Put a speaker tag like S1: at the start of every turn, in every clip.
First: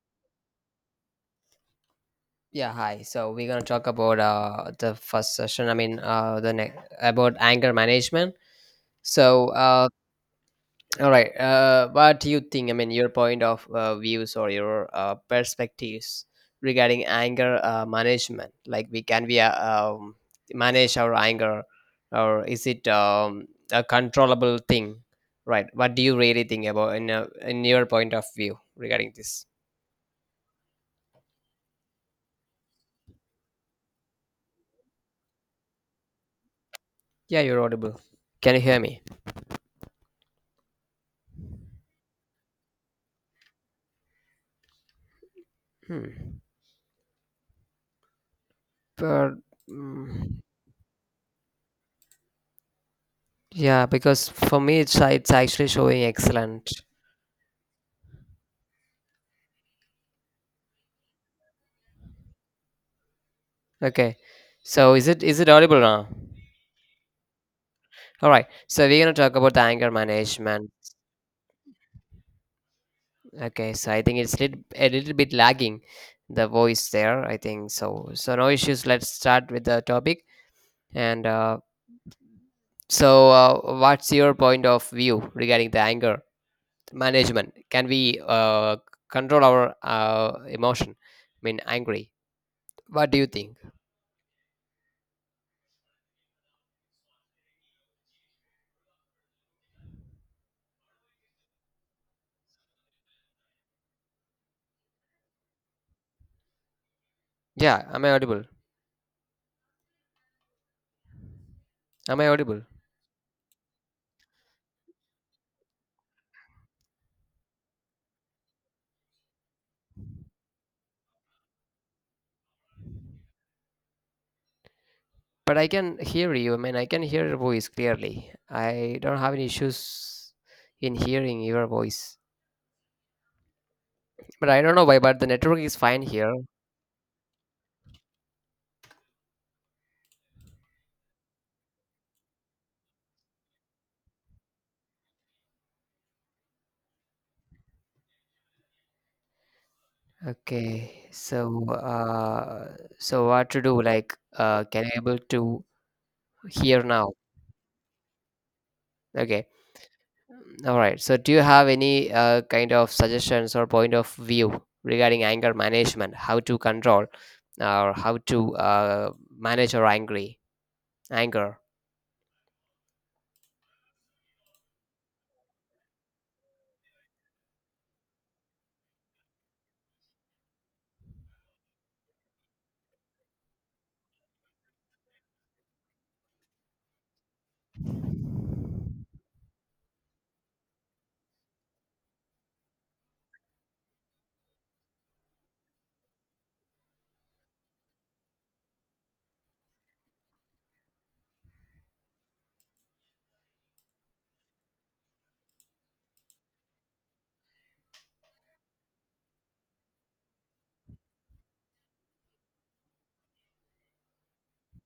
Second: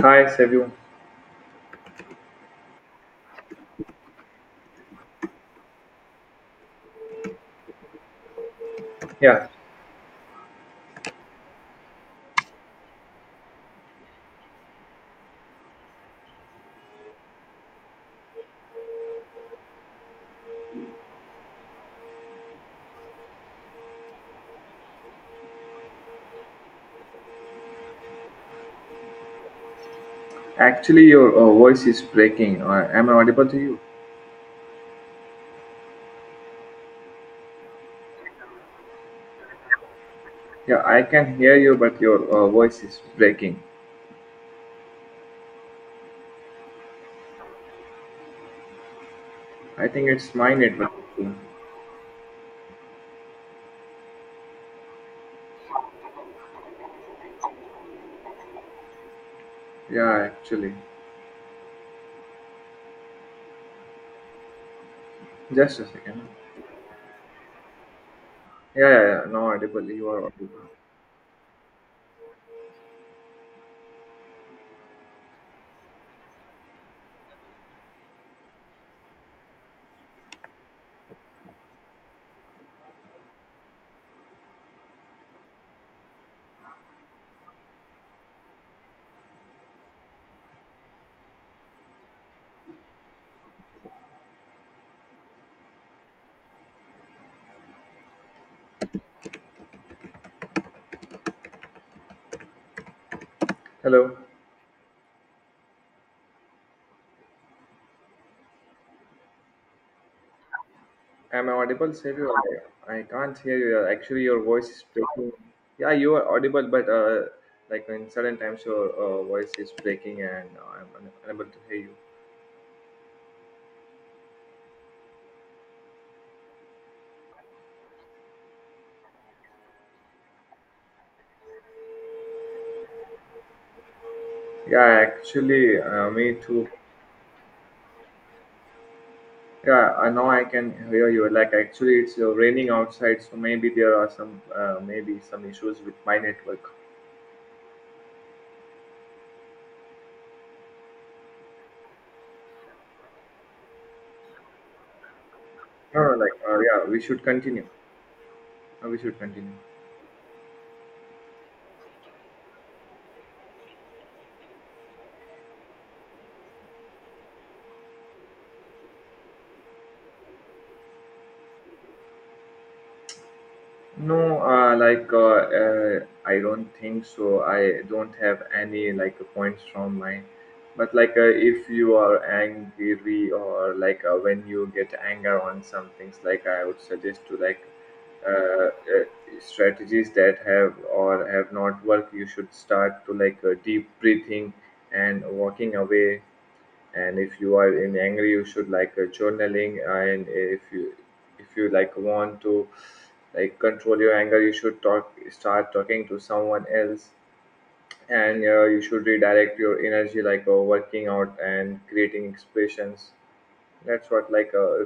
S1: Hi, Savio.
S2: Yeah, hi. So we're gonna talk about the first session. I mean, the next about anger management.
S1: Yeah,
S2: So, uh, all right. What do you think? I mean, your point of views or your perspectives regarding anger management. Like, we can we manage our anger, or is it a controllable thing? Right. What do you really think about in your point of view regarding this?
S1: actually, your voice is breaking. Am I audible to you?
S2: Yeah, you're audible. Can you hear me?
S1: Yeah, I can hear you, but your voice is breaking.
S2: Hmm. But
S1: I think it's
S2: mm,
S1: my network issue.
S2: yeah, because for me it's actually showing excellent.
S1: Yeah, actually.
S2: Okay, so is it audible
S1: Just a
S2: now?
S1: second.
S2: All right,
S1: Yeah,
S2: so we're gonna
S1: yeah, yeah.
S2: talk
S1: Now
S2: about the
S1: audible.
S2: anger
S1: You are audible.
S2: management. Okay, so I think a little bit lagging the voice there. I think so. So no issues. Let's start with the topic. And uh, what's your point of view regarding the anger management? Can we control our emotion? I mean, angry. What do you think?
S1: Hello.
S2: Yeah, am I audible?
S1: Am I audible,
S2: Am I
S1: Savio?
S2: audible?
S1: I can't hear you. Actually, your voice is breaking. Yeah, you are audible, but like in certain times, your voice is breaking and I'm unable to hear you.
S2: But I can hear you. I mean, I can hear your voice clearly. I don't have any issues in hearing your voice. But I don't know why,
S1: Yeah,
S2: but the network is
S1: actually,
S2: fine here.
S1: me too. Yeah, I know I can hear you. Like actually, it's raining outside, so maybe there are some maybe some issues with my network.
S2: Okay. So what to do? Can you able to
S1: No, no,
S2: hear
S1: yeah, we
S2: now?
S1: should continue. We should
S2: Okay.
S1: continue.
S2: All right. So, do you have any kind of suggestions or point of view regarding anger management? How to control or how to manage your angry anger?
S1: No, I don't think so. I don't have any like points from my. But if you are angry or when you get anger on some things, like I would suggest to uh, uh, strategies that have or have not worked. You should start to deep breathing and walking away, and if you are in angry you should journaling, and if you like want to like control your anger, you should talk start talking to someone else. And you should redirect your energy working out and creating expressions. That's what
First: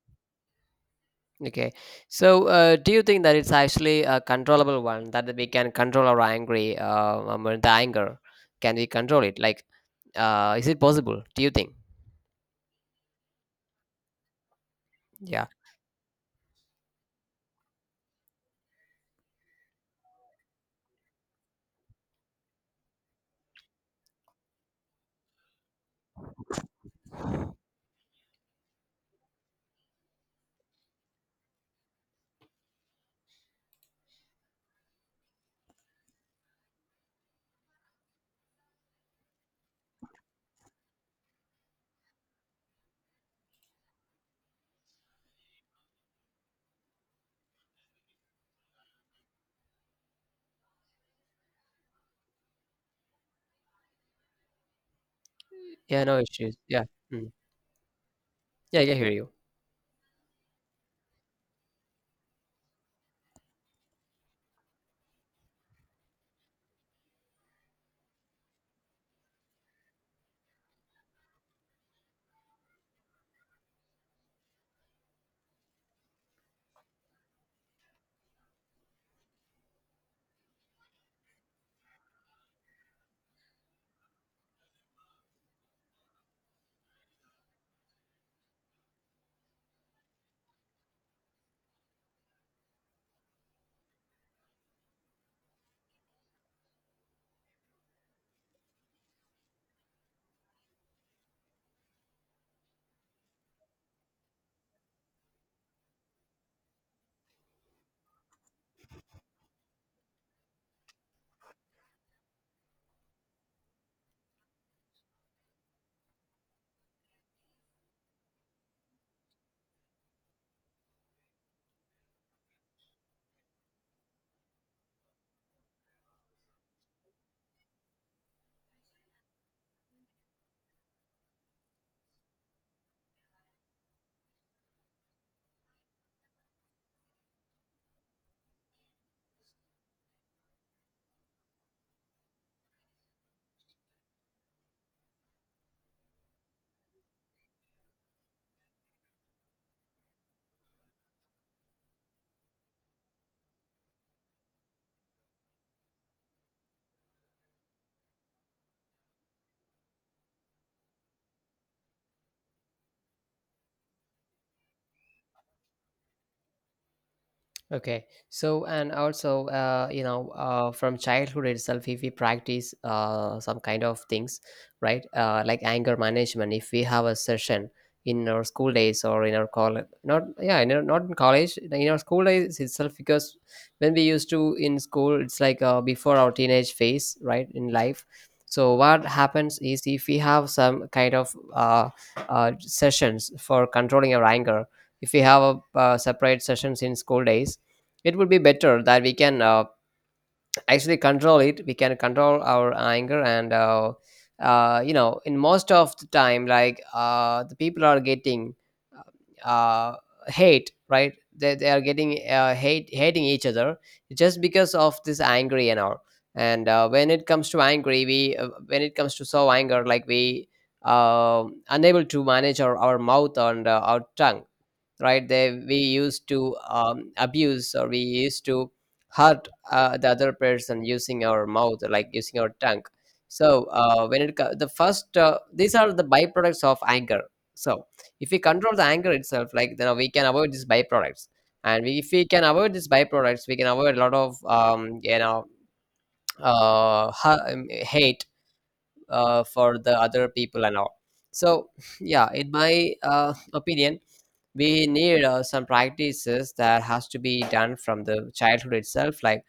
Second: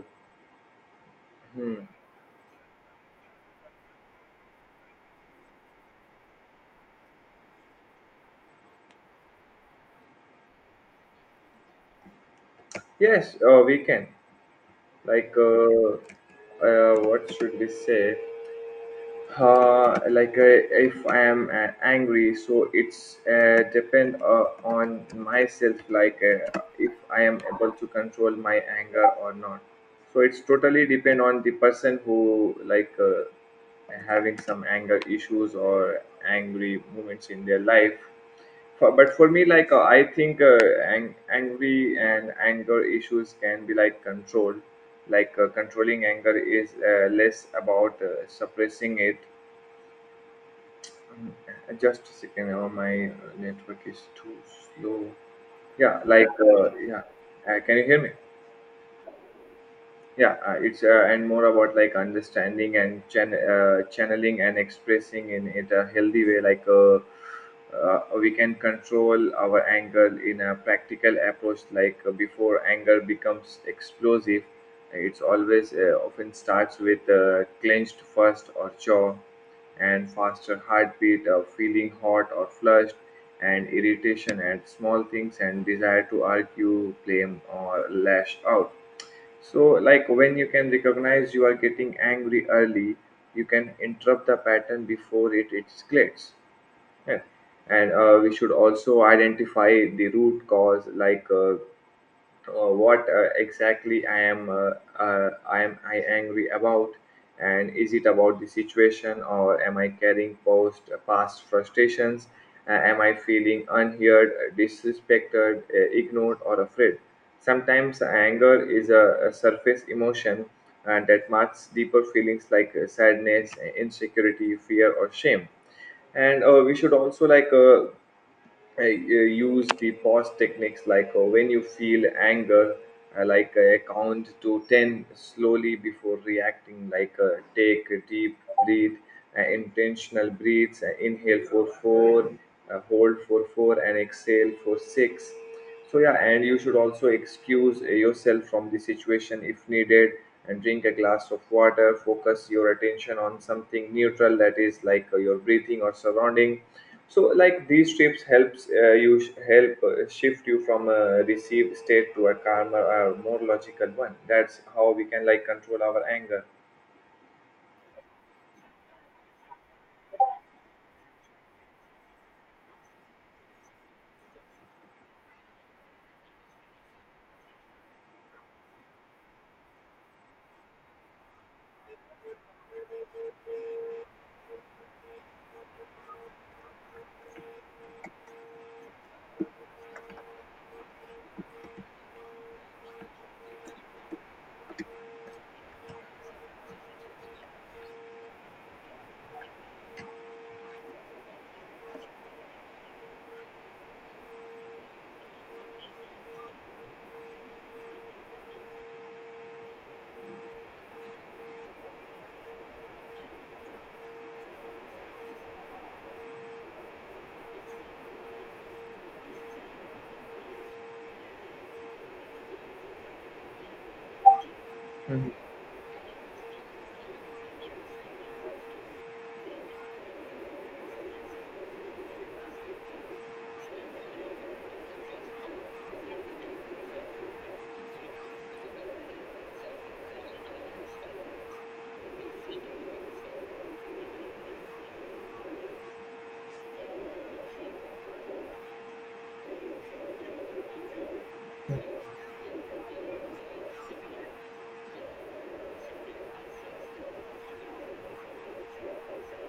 S2: Okay.
S1: hmm.
S2: Do you think that it's actually a controllable one that we can control our the anger? Can we control it? Is it possible? Do you think?
S1: Yes, we can, like
S2: Yeah.
S1: uh, what should we say, uh, like uh, if I am angry, so it's depend on myself. Like if I am able to control my anger or not, so it's totally depend on the person who having some anger issues or angry moments in their life. For, but for me I think angry and anger issues can be like controlled. Controlling anger is less about suppressing it. Mm, just a second. Oh, my network is too slow.
S2: Yeah. No issues. Yeah.
S1: Yeah.
S2: Mm.
S1: Can you hear me?
S2: Yeah. I can hear you.
S1: Yeah, it's and more about like understanding and channeling and expressing in it a healthy way. We can control our anger in a practical approach. Before anger becomes explosive, it's always often starts with clenched first or jaw, and faster heartbeat or feeling hot or flushed, and irritation at small things, and desire to argue, claim, or lash out. So, like when you can recognize you are getting angry early, you can interrupt the pattern before it escalates. Yeah. And we should also identify the root cause, what exactly I angry about, and is it about the situation or am I carrying post past frustrations? Am I feeling unheard, disrespected, ignored, or afraid? Sometimes anger is a surface emotion that masks deeper feelings like sadness, insecurity, fear, or shame. And we should also I use the pause techniques. When you feel anger, count to 10 slowly before reacting, take a deep breath, intentional breaths, inhale for 4, hold for 4, and exhale for 6. So, yeah, and you should also excuse yourself from the situation if needed, and drink a glass of water, focus your attention on something neutral, that is your breathing or surrounding. So, like these trips helps help shift you from a received state to a calmer, more logical one. That's how we can like control our anger.
S2: Okay. So, you know, from childhood itself, if we practice some kind of things, right? Like anger management, if we have a session in our school days or in our college, not, yeah, in our, not in college, in our school days itself, because when we used to in school, it's like before our teenage phase, right, in life. So, what happens is if we have some kind of sessions for controlling our anger, if we have a, separate sessions in school days, it would be better that we can actually control it, we can control our anger, and you know, in most of the time like the people are getting uh, uh, hate, right, they are getting hate hating each other just because of this angry and all. And when it comes to angry we when it comes to so anger, like we unable to manage our mouth and our tongue, right, they we used to abuse or we used to hurt the other person using our mouth, like using our tongue. So the first these are the byproducts of anger. So if we control the anger itself, like then we can avoid these byproducts, and if we can avoid these byproducts we can avoid a lot of you know, hate for the other people and all. So yeah, in my opinion, we need some practices that has to be done from the childhood itself, like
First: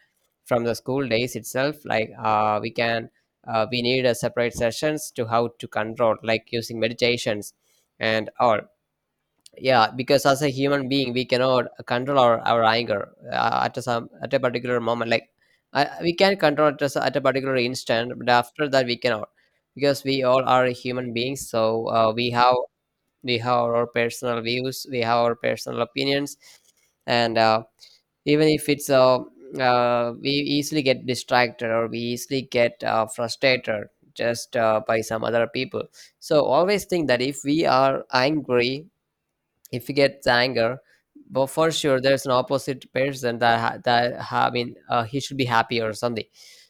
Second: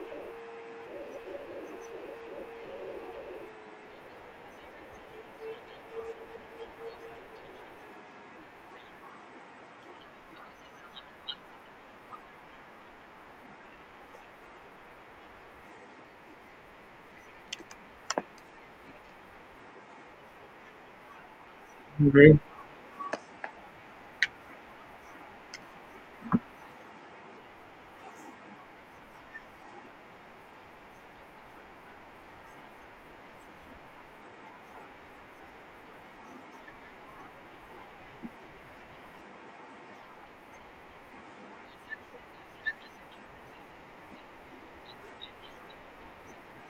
S2: from the school days itself, like we can we need a separate sessions to how to control, like using meditations and all. Yeah, because as a human being we cannot control our anger at a particular moment, like we can control it at a particular instant but after that we cannot, because we all are human beings. So we have, we have our personal views, we have our personal opinions, and even if it's we easily get distracted or we easily get frustrated just by some other people. So always think that if we are angry, if you get the anger, but for sure there's an opposite person that I mean he should be happy or something.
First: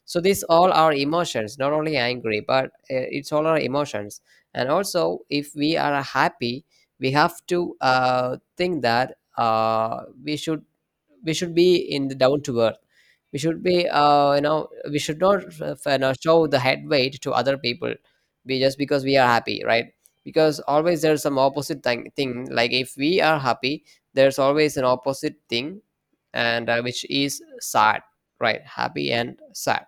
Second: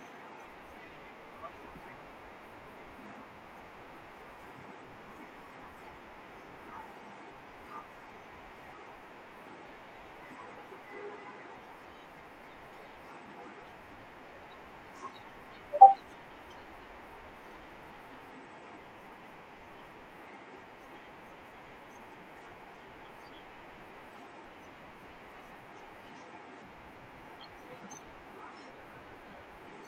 S2: So these all are emotions, not only angry but it's all our emotions. And also if we are happy, we have to think that we should, we should be in the down to earth, we should be you know, we should not you know, show the head weight to other people, be just because we are happy, right? Because always there's some opposite thing, like if we are happy there's always an opposite thing, and which is sad, right, happy and sad.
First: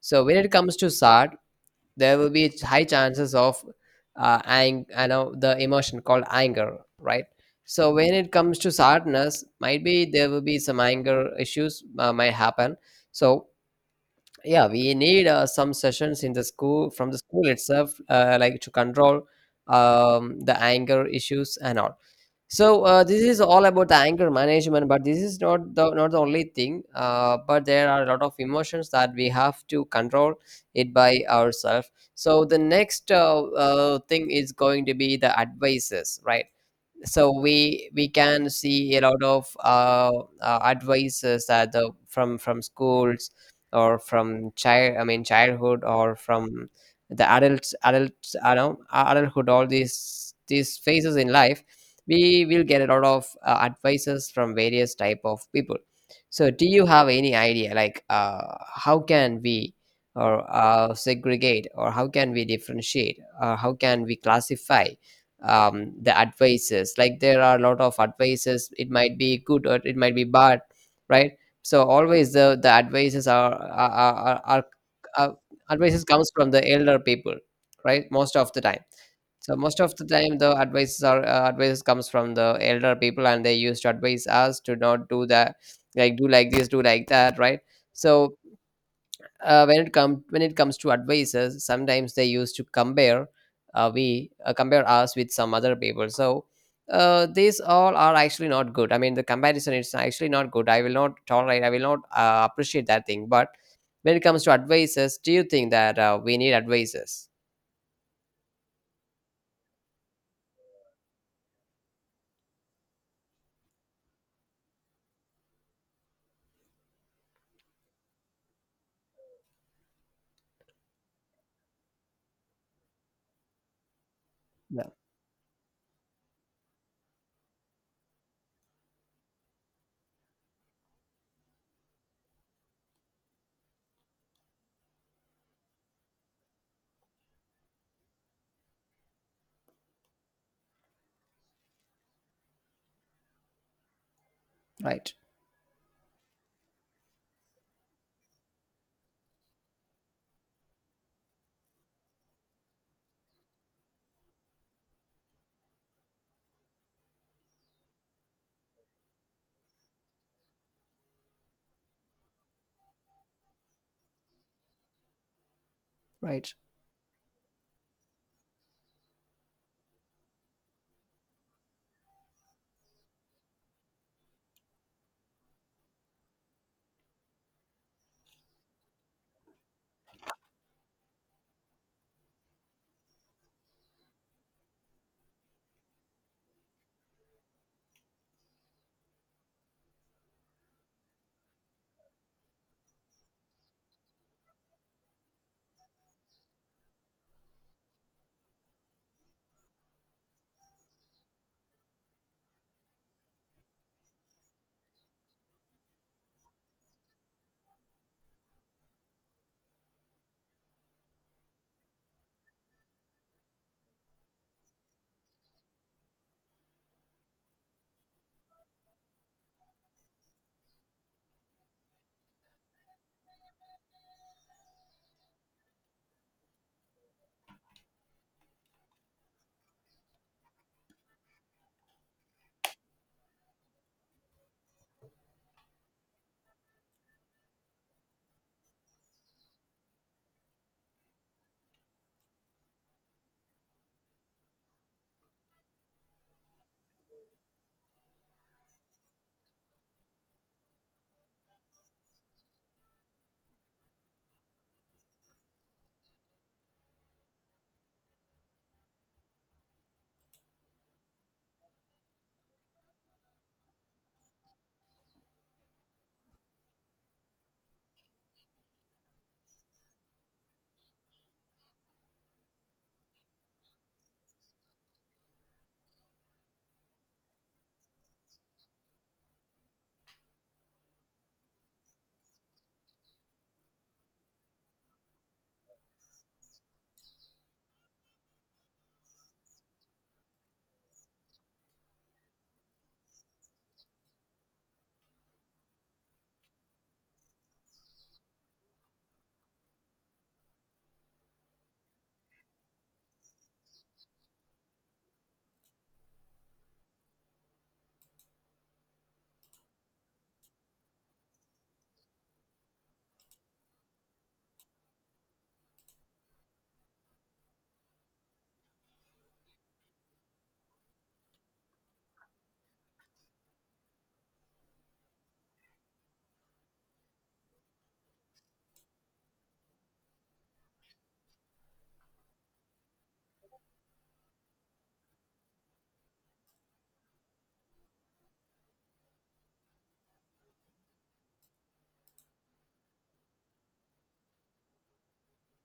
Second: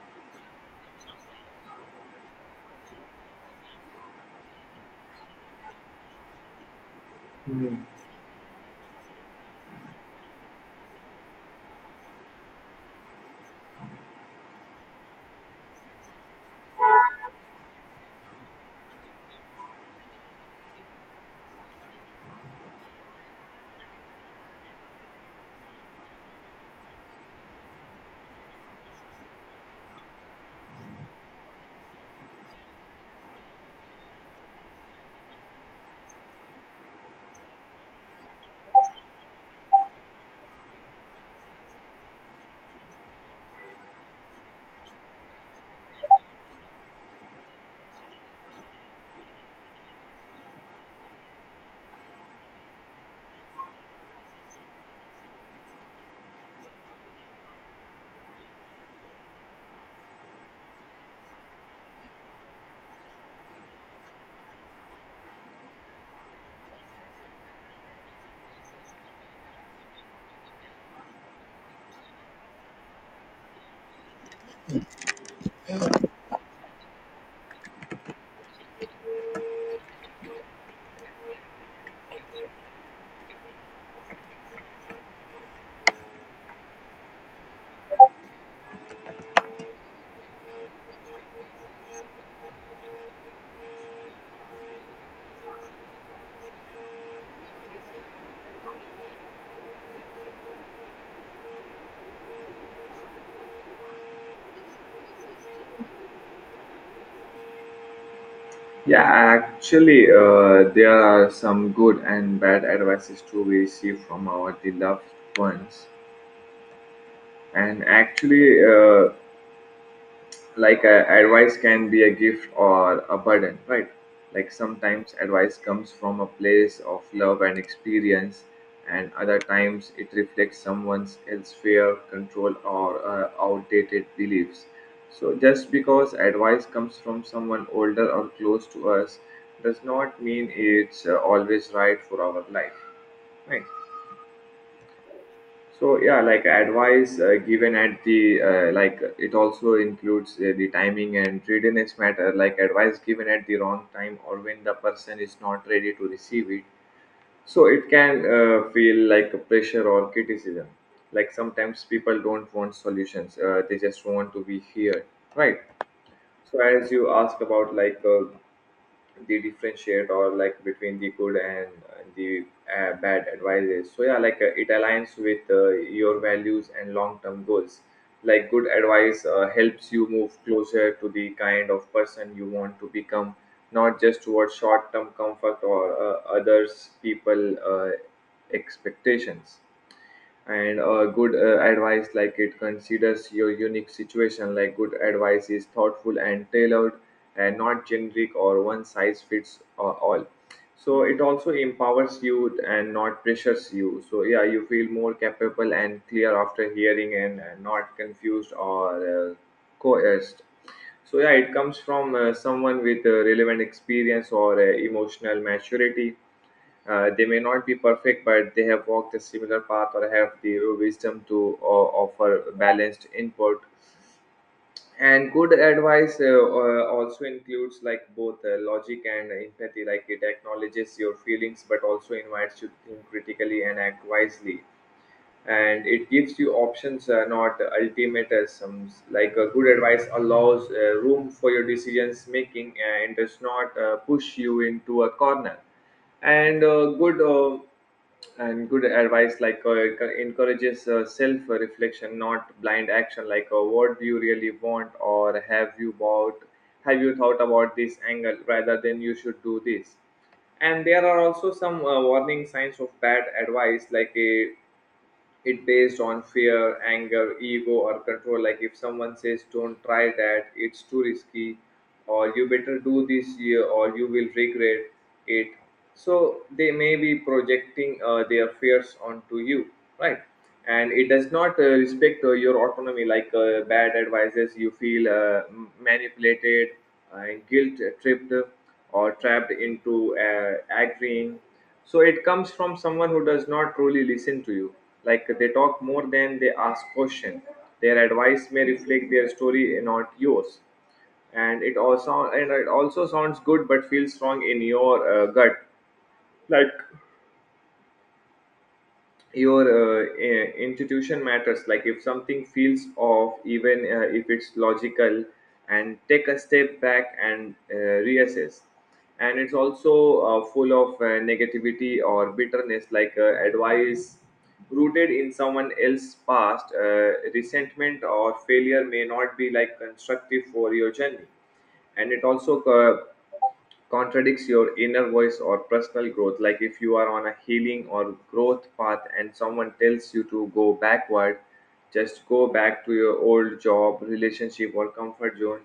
S2: So when it comes to sad there will be high chances of I know the emotion called anger, right? So when it comes to sadness, might be there will be some anger issues might happen. So yeah, we need some sessions in the school, from the school itself like to control the anger issues and all. So this is all about the anger management, but this is not the only thing, but there are a lot of emotions that we have to control it by ourselves. So the next thing is going to be the advices, right? So we can see a lot of advices that the from schools or from child, I mean childhood, or from the adults I know adulthood, all these phases in life, we will get a lot of advices from various type of people. So do you have any idea, like how can we or segregate or how can we differentiate or how can we classify the advices. Like there are a lot of advices. It might be good or it might be bad, right? So always the advices are uh, advices comes from the elder people, right? Most of the time. So most of the time, the advices are advices comes from the elder people, and they used to advise us to not do that, like do like this, do like that, right? So when it comes to advisors, sometimes they used to compare we compare us with some other people. So these all are actually not good, I mean the comparison is actually not good, I will not tolerate, I will not appreciate that thing. But when it comes to advisors, do you think that we need advisors?
S1: Yeah, actually, there are some good and bad advices to we receive from our beloved ones. And actually, advice can be a gift or a burden, right? Like
S2: No,
S1: sometimes advice comes from a place of love and experience, and other times it reflects someone's else fear, control, or outdated beliefs. So just because advice comes from someone older or close to us does not mean it's always right for our life, right?
S2: right.
S1: So yeah, like advice given at the like it also includes the timing and readiness matter. Like advice given at the wrong time or when the person is not ready to receive it, so it can feel like a pressure or criticism. Like sometimes people don't want solutions; they just want to be heard, right?
S2: Right,
S1: So as you ask about they differentiate or like between the good and the bad advices, so yeah, it aligns with your values and long term goals. Like good advice helps you move closer to the kind of person you want to become, not just towards short term comfort or others people expectations. And good advice like it considers your unique situation. Like good advice is thoughtful and tailored, and not generic or one size fits all. So it also empowers you and not pressures you, so yeah you feel more capable and clear after hearing, and not confused or coerced. So yeah, it comes from someone with relevant experience or emotional maturity. They may not be perfect, but they have walked a similar path or have the wisdom to offer balanced input. And good advice also includes like both logic and empathy. Like it acknowledges your feelings, but also invites you to think critically and act wisely. And it gives you options, not ultimatums. Um, like a good advice allows room for your decisions making, and does not push you into a corner. And good advice encourages self reflection, not blind action. What do you really want, or have you thought about this angle, rather than you should do this? And there are also some warning signs of bad advice, like a, it based on fear, anger, ego, or control. Like if someone says, "Don't try that; it's too risky," or "You better do this year, or you will regret it." So they may be projecting their fears onto you, right? And it does not respect your autonomy. Like bad advices, you feel manipulated, guilt tripped, or trapped into agreeing. So it comes from someone who does not truly listen to you. Like they talk more than they ask questions. Their advice may reflect their story and not yours. And it also sounds good but feels wrong in your gut. Like your institution matters. Like if something feels off, even if it's logical, and take a step back and reassess. And it's also full of negativity or bitterness. Like advice rooted in someone else's past resentment or failure may not be like constructive for your journey. And it also contradicts your inner voice or personal growth. Like if you are on a healing or growth path and someone tells you to go backward, just go back to your old job, relationship, or comfort zone.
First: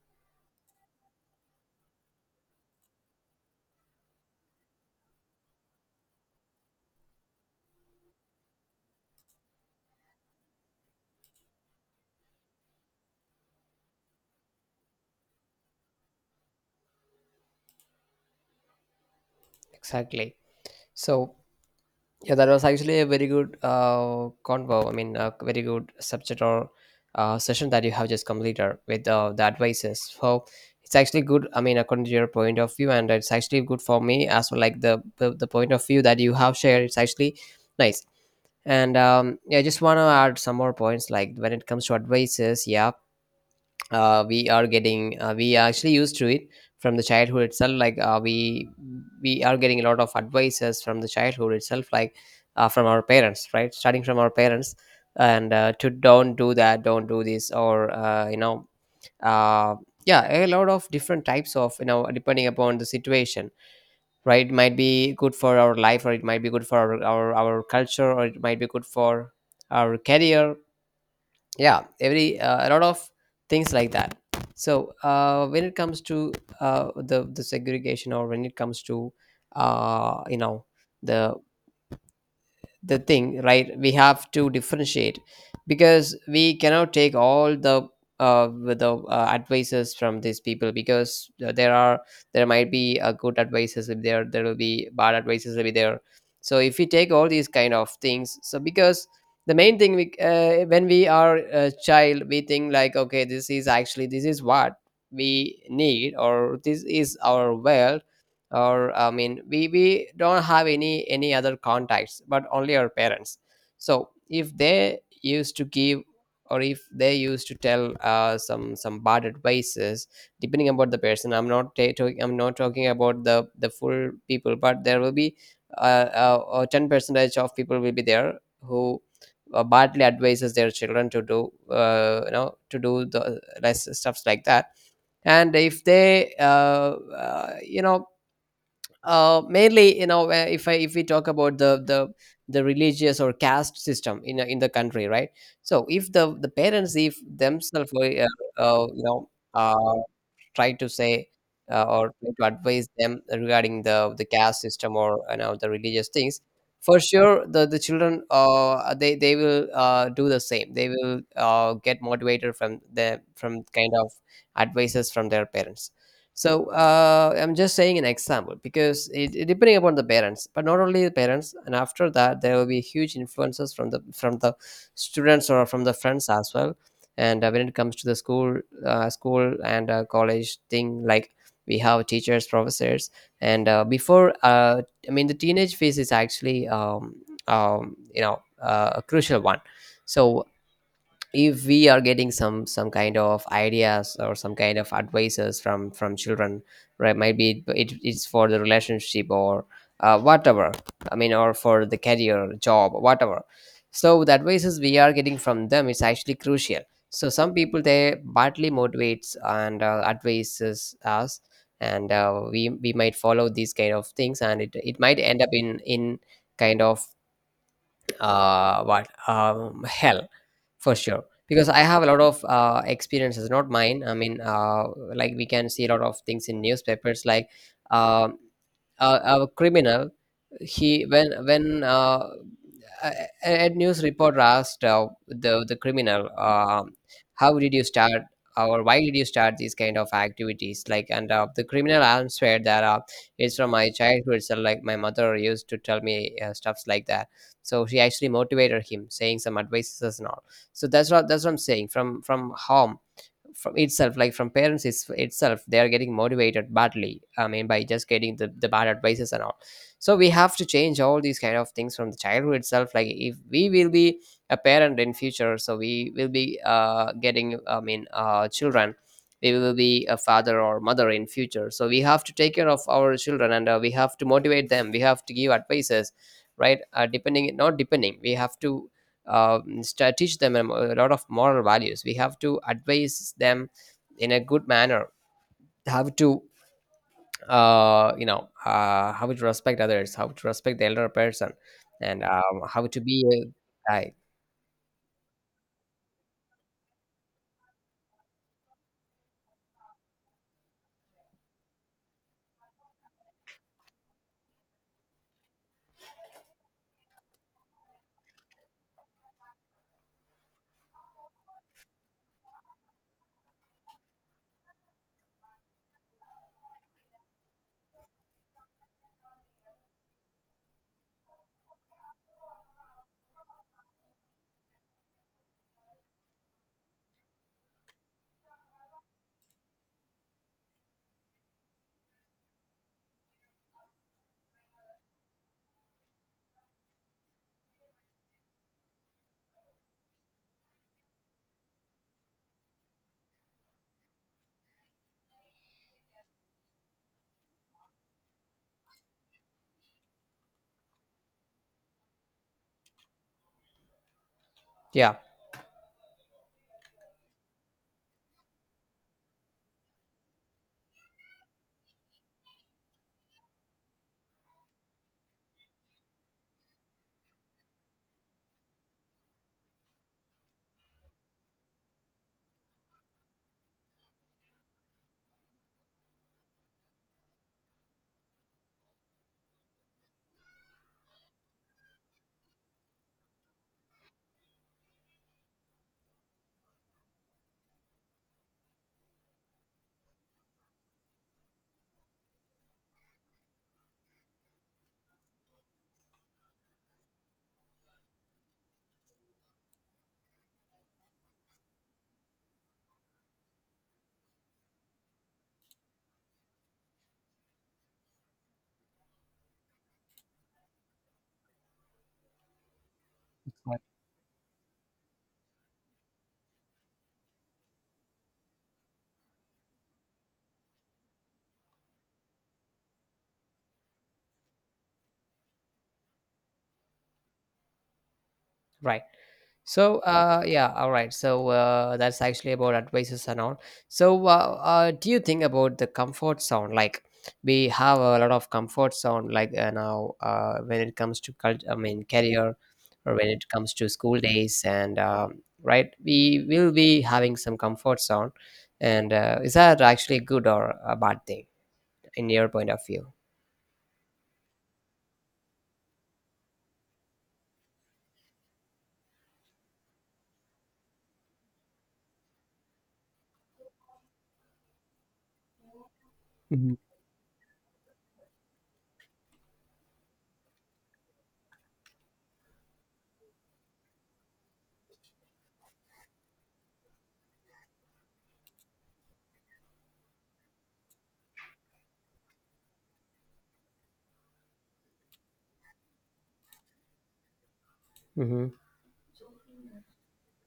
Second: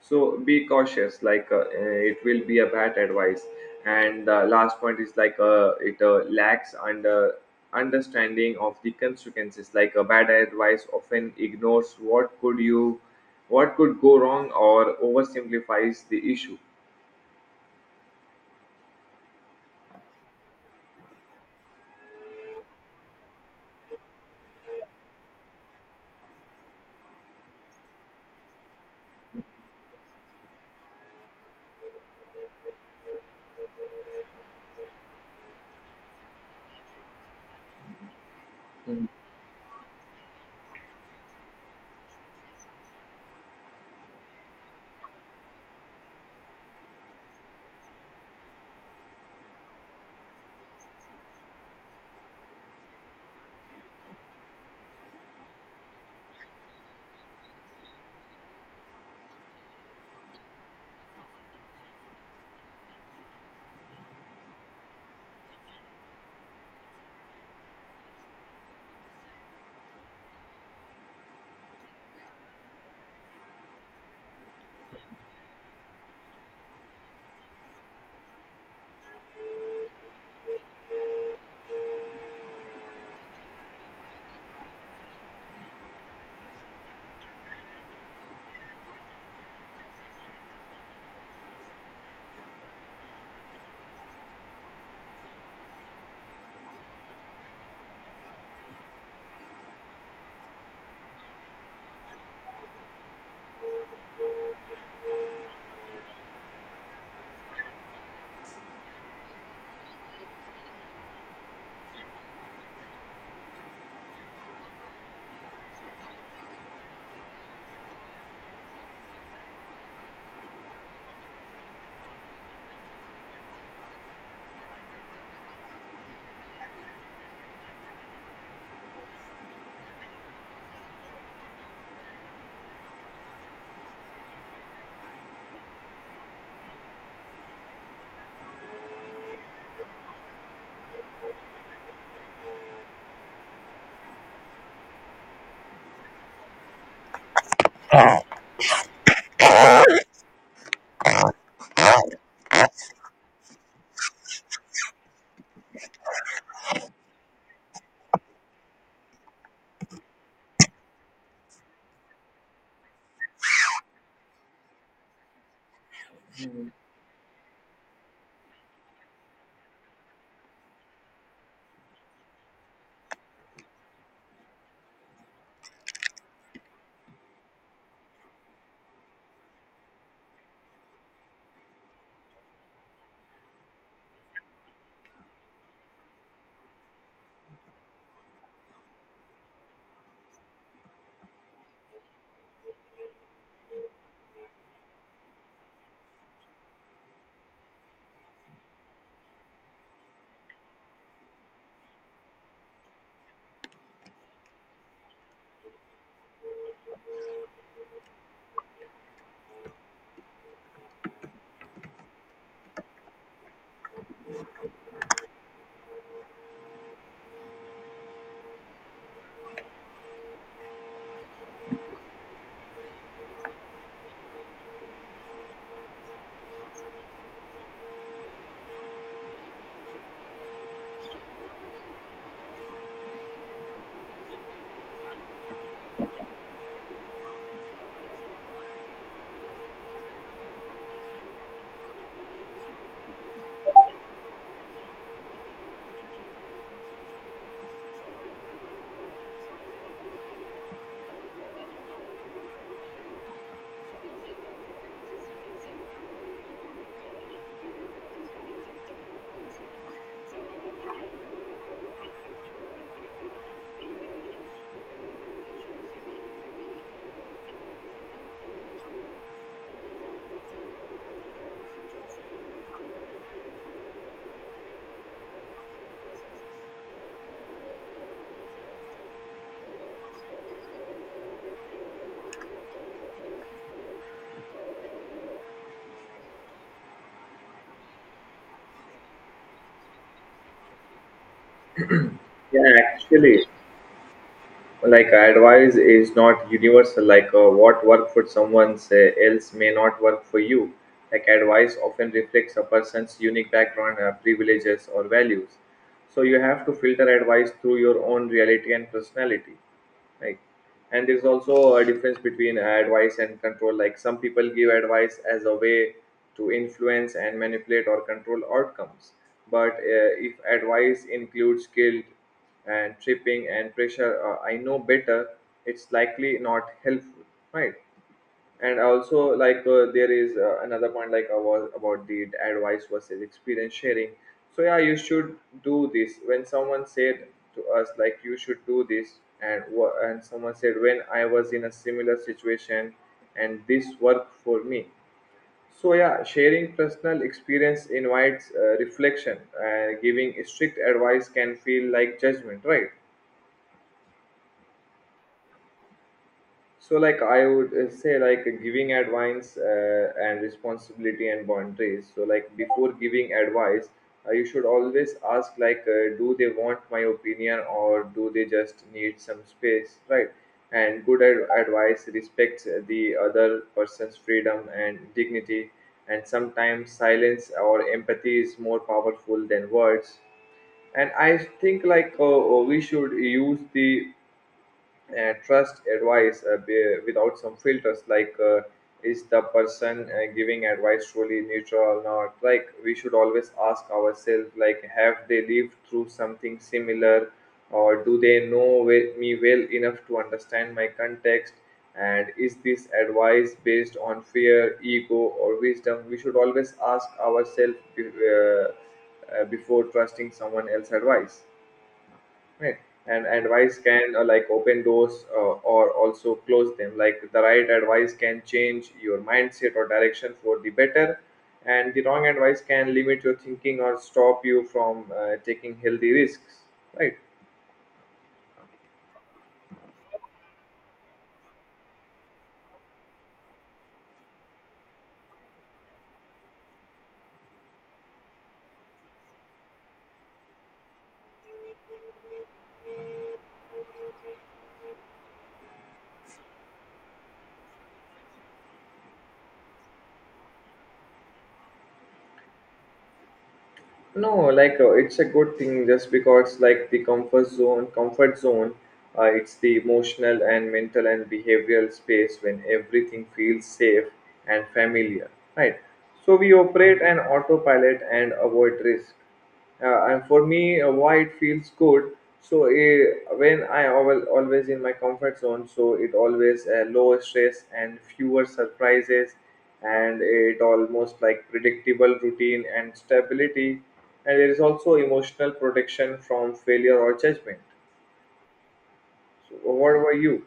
S1: So be cautious. Like it will be a bad advice. And the last point is like it lacks understanding of the consequences. Like a bad advice often ignores what could go wrong, or oversimplifies the issue.
S2: exactly. So, yeah, that was actually a very good convo. I mean, a very good subject or session that you have just completed with the advices. So it's actually good. I mean, according to your point of view, and it's actually good for me as well. Like the point of view that you have shared, it's actually nice. And yeah, I just want to add some more points. Like when it comes to advices, yeah, we are actually used to it from the childhood itself, like we are getting a lot of advices from the childhood itself, like from our parents, right, starting from our parents, and to don't do that, don't do this, or you know, uh, yeah, a lot of different types of, you know, depending upon the situation, right, it might be good for our life or it might be good for our culture, or it might be good for our career. Yeah, every a lot of things like that. So when it comes to the segregation, or when it comes to you know, the the thing, right, we have to differentiate, because we cannot take all the with the advices from these people, because there might be a good advices, if there will be bad advices will be there. So if we take all these kind of things, so because the main thing we when we are a child we think like, okay, this is what we need, or this is our wealth, or I mean we don't have any other contacts but only our parents. So if they used to give, or if they used to tell some bad advices, depending about the person, I'm not talking about the full people, but there will be 10 percentage of people will be there who badly advises their children to do you know, to do the less stuffs like that. And if they you know, mainly you know, where if if we talk about the religious or caste system in in the country, right? So if the parents, if themselves, uh, you know uh, try to say, or try to advise them regarding the caste system or, you know, the religious things, for sure the children, they will do the same. They will get motivated from the from kind of advices from their parents. So I'm just saying an example because it depending upon the parents, but not only the parents, and after that there will be huge influences from the students or from the friends as well. And when it comes to the school, school and college thing, like we have teachers, professors. And before I mean the teenage phase is actually a crucial one. So if we are getting some kind of ideas or some kind of advices from children, right, might be it's for the relationship or whatever. I mean, or for the career, job, whatever. So the advices we are getting from them is actually crucial. So some people, they badly motivates and advises us, and we might follow these kind of things, and it might end up in kind of what hell for sure, because I have a lot of experiences, not mine, I mean, like we can see a lot of things in newspapers, like um a, a criminal, he when a, a news reporter asked the criminal, how did you start or why did you start these kind of activities, like. And the criminal answered that it's from my childhood. So like my mother used to tell me stuffs like that. So she actually motivated him, saying some advices and all. So that's what I'm saying. From home, from itself, like from parents itself, they are getting motivated badly, I mean, by just getting the bad advices and all. So we have to change all these kind of things from the childhood itself. Like if we will be a parent in future, so we will be getting, I mean, children. We will be a father or mother in future, so we have to take care of our children, and we have to motivate them, we have to give advices, right? Uh, depending not depending we have to teach them a lot of moral values. We have to advise them in a good manner, how to how to respect others, how to respect the elder person. And
S1: Yeah,
S2: how to be a
S1: actually,
S2: guy.
S1: like advice is not universal. Like what work for someone say, else may not work for you. Like advice often reflects a person's unique background, privileges, or values. So you have to filter advice through your own reality and personality like. And there's also a difference between advice and control. Like some people give advice as a way to influence and manipulate or control outcomes, but if advice includes guilt and tripping and pressure, I know better, it's likely not helpful, right? And also there is another point like I was about the advice versus experience sharing. So yeah, you should do this when someone said to us, like, you should do this, and someone said, when I was in a similar situation and this worked for me. So yeah, sharing personal experience invites reflection. Giving strict advice can feel like judgment, right?
S2: Yeah,
S1: So, like I would say, like giving advice and responsibility and boundaries. So, like before giving advice, you should always ask, like, do they want my opinion or do they just need some space, right? And good advice respects the other person's freedom and dignity. And sometimes silence or empathy is more powerful than words. And I think, like, we should use the trust advice without some filters. Is the person giving advice truly neutral or not? Like, we should always ask ourselves, like, have they lived through something similar, or do they know me well enough to understand my context, and is this advice based on fear, ego, or wisdom? We should always ask ourselves before trusting someone else's advice, right? And advice can like open doors or also close them. Like, the right advice can change your mindset or direction for the better, and the wrong advice can limit your thinking or stop you from taking healthy risks, right?
S2: right. So yeah, all right. So that's actually about advices and all. So do you think about the comfort zone? Like we have a lot of comfort zone, like now when it comes to I mean career, or when it comes to school days, and right, we will be having some comfort zone. And is that actually good or a bad thing in your point of view?
S1: No, like it's a good thing, just because, like, the comfort zone, it's the emotional and mental and behavioral space when everything feels safe and familiar, right? So we
S2: Mhm.
S1: operate an autopilot and avoid risk. And for me, why it feels good? So when I always in my comfort zone, so it always lower stress and fewer surprises, and it almost like predictable routine and stability, and there is also emotional protection from failure or judgment.
S2: Mm-hmm.
S1: So what were you?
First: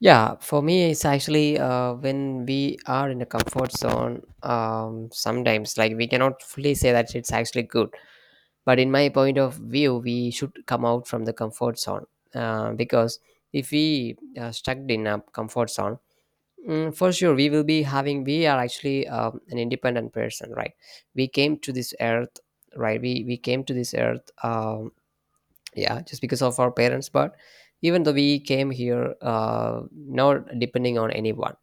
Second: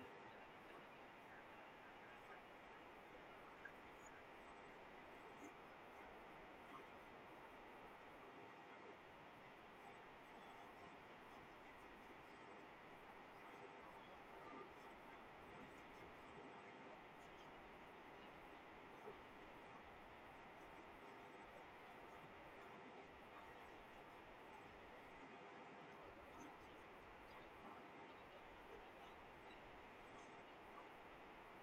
S2: Yeah, for me, it's actually when we are in a comfort zone, sometimes, like, we cannot fully say that it's actually good. But in my point of view, we should come out from the comfort zone, because if we are stuck in a comfort zone, for sure we will be having, we are actually an independent person, right? We came to this earth, right? We came to this earth. Yeah, just because of our parents, but even though we came here, not depending on anyone,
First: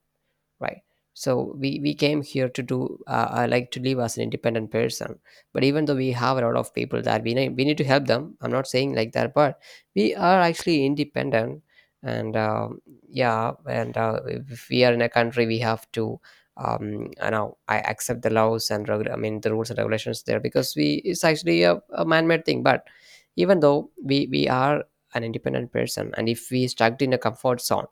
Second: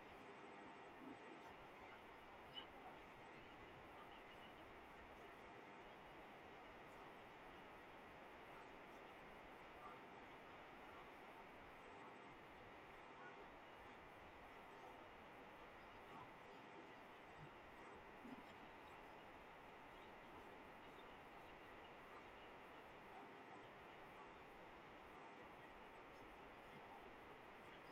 S2: right? So we came here to do, like, to live as an independent person. But even though we have a lot of people that we need to help them, I'm not saying like that, but we are actually independent. And yeah, and if we are in a country, we have to I know, I accept the laws and I mean the rules and regulations there, because we, it's actually a man-made thing. But even though we are an independent person, and if we stuck in a comfort zone,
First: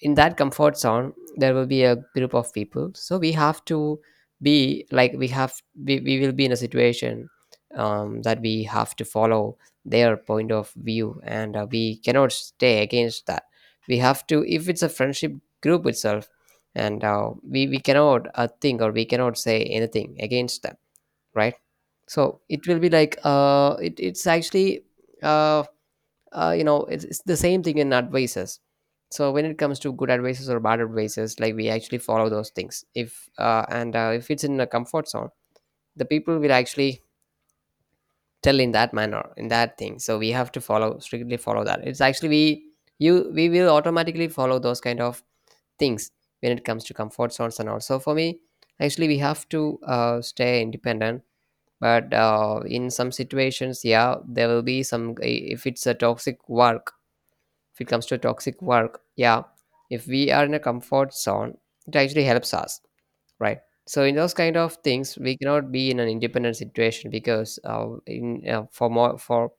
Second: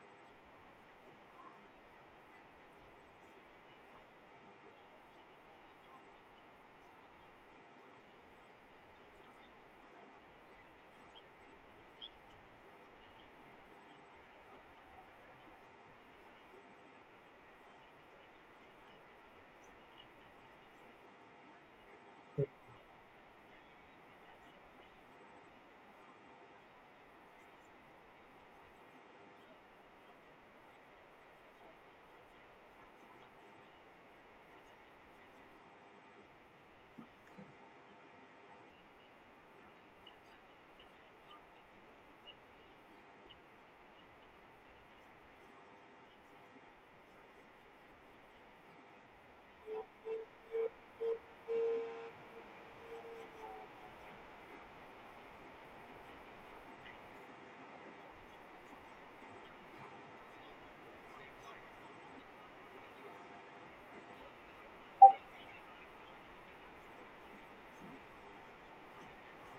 S2: in that comfort zone there will be a group of people, so we have to be like we have, we will be in a situation, that we have to follow their point of view, and we cannot stay against that. We have to, if it's a friendship group itself, and we cannot think, or we cannot say anything against them, right? So it will be like it's actually uh you know, it's the same thing in advices. So when it comes to good advices or bad advices, like we actually follow those things if and if it's in a comfort zone, the people will actually tell in that manner, in that thing, so we have to follow, strictly follow that. It's actually we, you, we will automatically follow those kind of things. When it comes to comfort zones, and also for me, actually we have to stay independent. But in some situations, yeah, there will be some, if it's a toxic work, if it comes to toxic work, yeah, if we are in a comfort zone, it actually helps us, right? So in those kind of things, we cannot be in an independent situation, because in for more, for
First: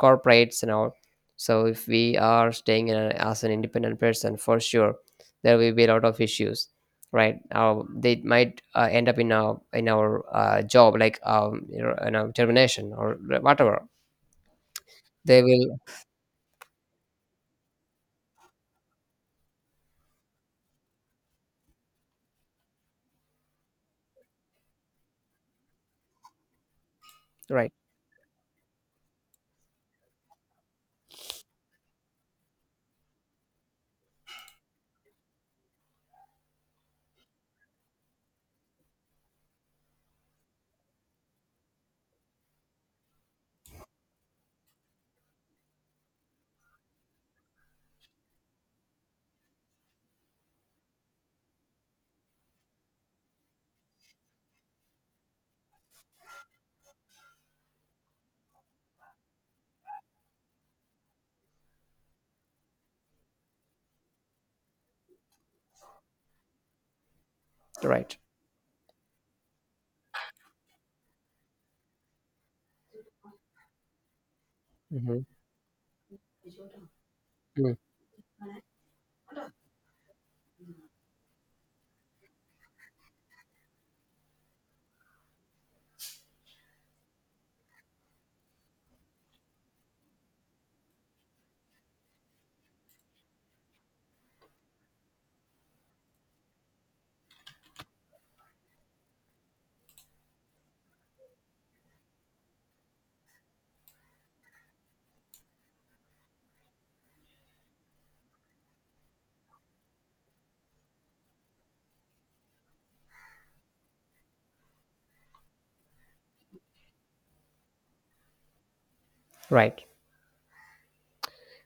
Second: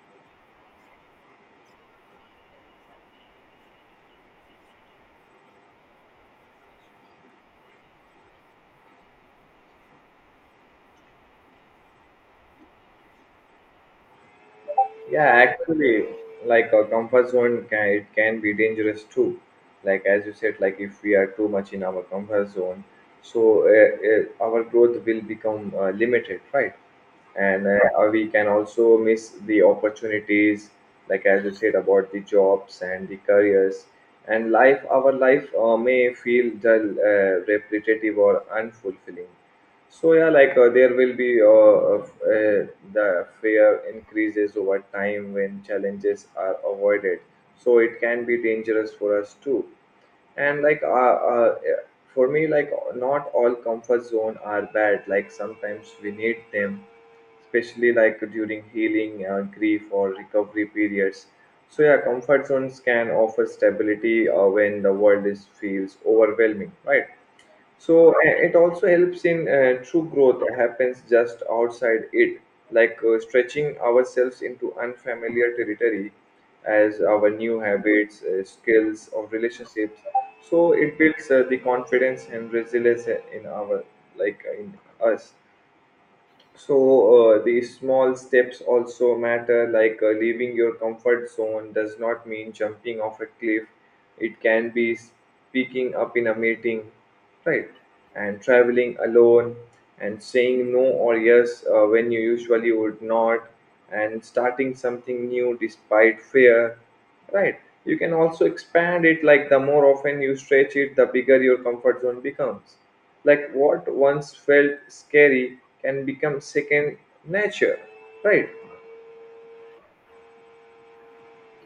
S2: corporates and all. So if we are staying in a, as an independent person, for sure there will be a lot of issues, right? They might end up in our job, like you know, in a termination or whatever
S1: Yeah,
S2: they will.
S1: actually, like a comfort zone can it can be dangerous too. Like as you said, like if we are too much in our comfort zone, so our growth will become limited, right? And
S2: Right,
S1: we can also miss the opportunities, like as you said about the jobs and the careers and life. Our life may feel dull, repetitive, or unfulfilling. So yeah, like there will be the fear increases over time when challenges are avoided. So it can be dangerous for us too. And for me, like not all comfort zone are bad. Like sometimes we need them, especially like during healing, grief, or recovery periods. So yeah, comfort zones can offer stability when the world is feels overwhelming, right? So
S2: right.
S1: it also helps in true growth happens just outside it, like stretching ourselves into
S2: Mhm.
S1: unfamiliar territory as our new
S2: Mm.
S1: habits, skills, or relationships. So it builds the confidence and resilience in our, like, in us. So, the small steps also matter. Like leaving your comfort zone does not mean jumping off a cliff. It can be speaking up in a meeting, right? And traveling alone, and saying no or yes when you usually would not, and starting something new despite fear. Right. You can also expand it. Like the more often you stretch it, the bigger your comfort zone becomes. Like what once felt scary can become second nature. Right.
S2: Right.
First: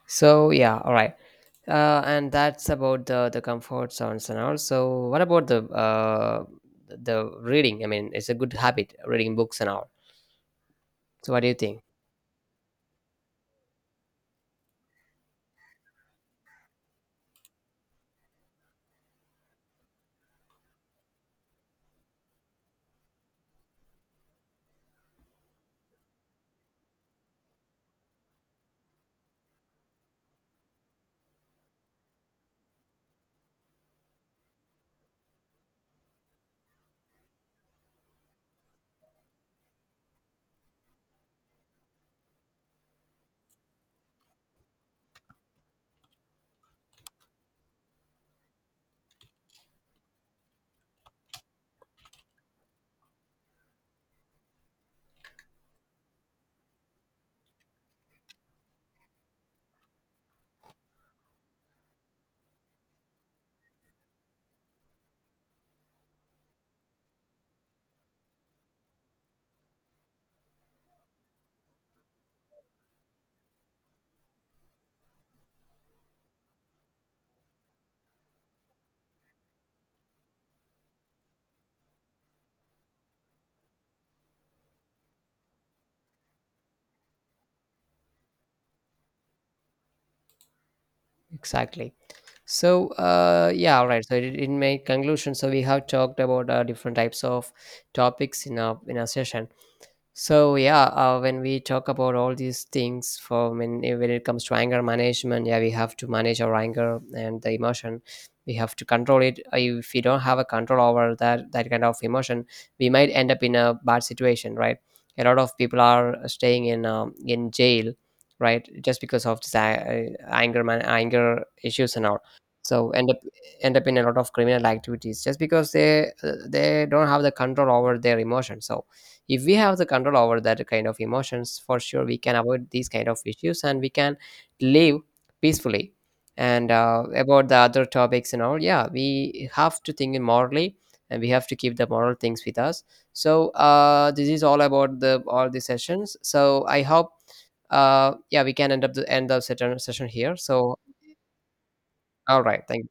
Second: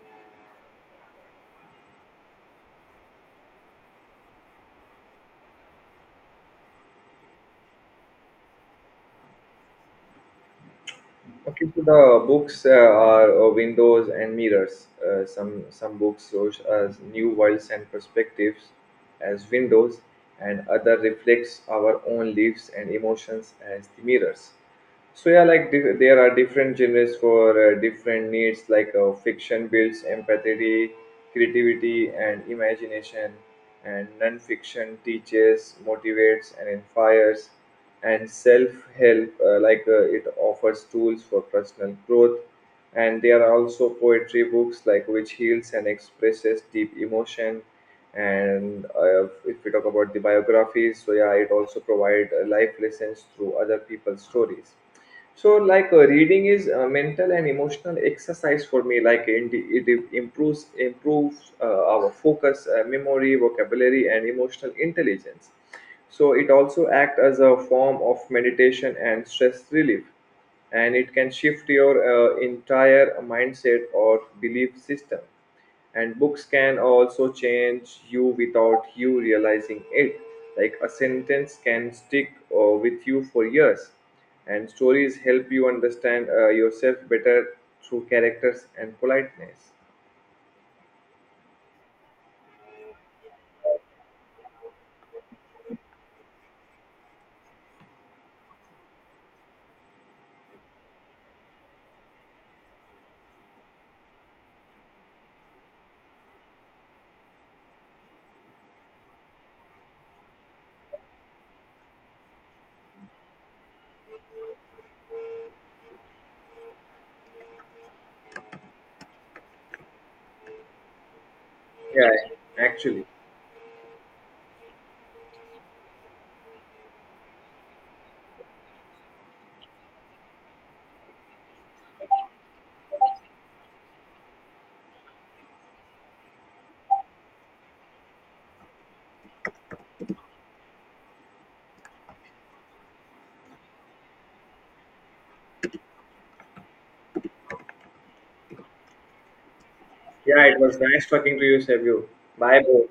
S2: So yeah, all right. And that's about the comfort zones and all. So what about the reading? I mean, it's a good habit, reading books and all. So what do you
S1: Okay,
S2: think?
S1: so the books are windows and mirrors. Some books shows us new worlds and perspectives as windows, and other reflects our own lives and emotions as the mirrors. So yeah, like there are different genres for different needs. Like fiction builds empathy, creativity, and imagination, and non-fiction teaches, motivates, and inspires. And self-help, it offers tools for personal growth. And there are also poetry books, like which heals and expresses deep emotion. And if we talk about the biographies, so yeah, it also provides life lessons through other people's stories. So like reading is a mental and emotional exercise for me. Like it improves our focus, memory, vocabulary, and emotional intelligence. So it also acts as a form of meditation and stress relief, and it can shift your entire mindset or belief system. And books can also change you without you realizing it. Like a sentence can stick with you for years, and stories help you understand yourself better through characters and politeness.
S2: Exactly. So yeah, all right. So in my conclusion, so we have talked about different types of topics in our session. So yeah, when we talk about all these things, for when when it comes to anger management, yeah, we have to manage our anger and the emotion. We have to control it. If we don't have a control over that kind of emotion, we might end up in a bad situation, right? A lot of people are staying in jail, right, just because of this anger issues and
S1: Yeah,
S2: all. So
S1: actually,
S2: end up, end up in a lot of criminal activities just because they don't have the control over their emotion. So if we have the control over that kind of emotions, for sure we can avoid these kind of issues and we can live peacefully. And about the other topics and all, yeah, we have to think morally, and we have to keep the moral things with us. So this is all about the all the sessions. So I hope yeah, we can end up the end of session here.
S1: yeah, it
S2: So
S1: was nice talking to you, Savio.
S2: all right,
S1: Bye, bro.
S2: thank you.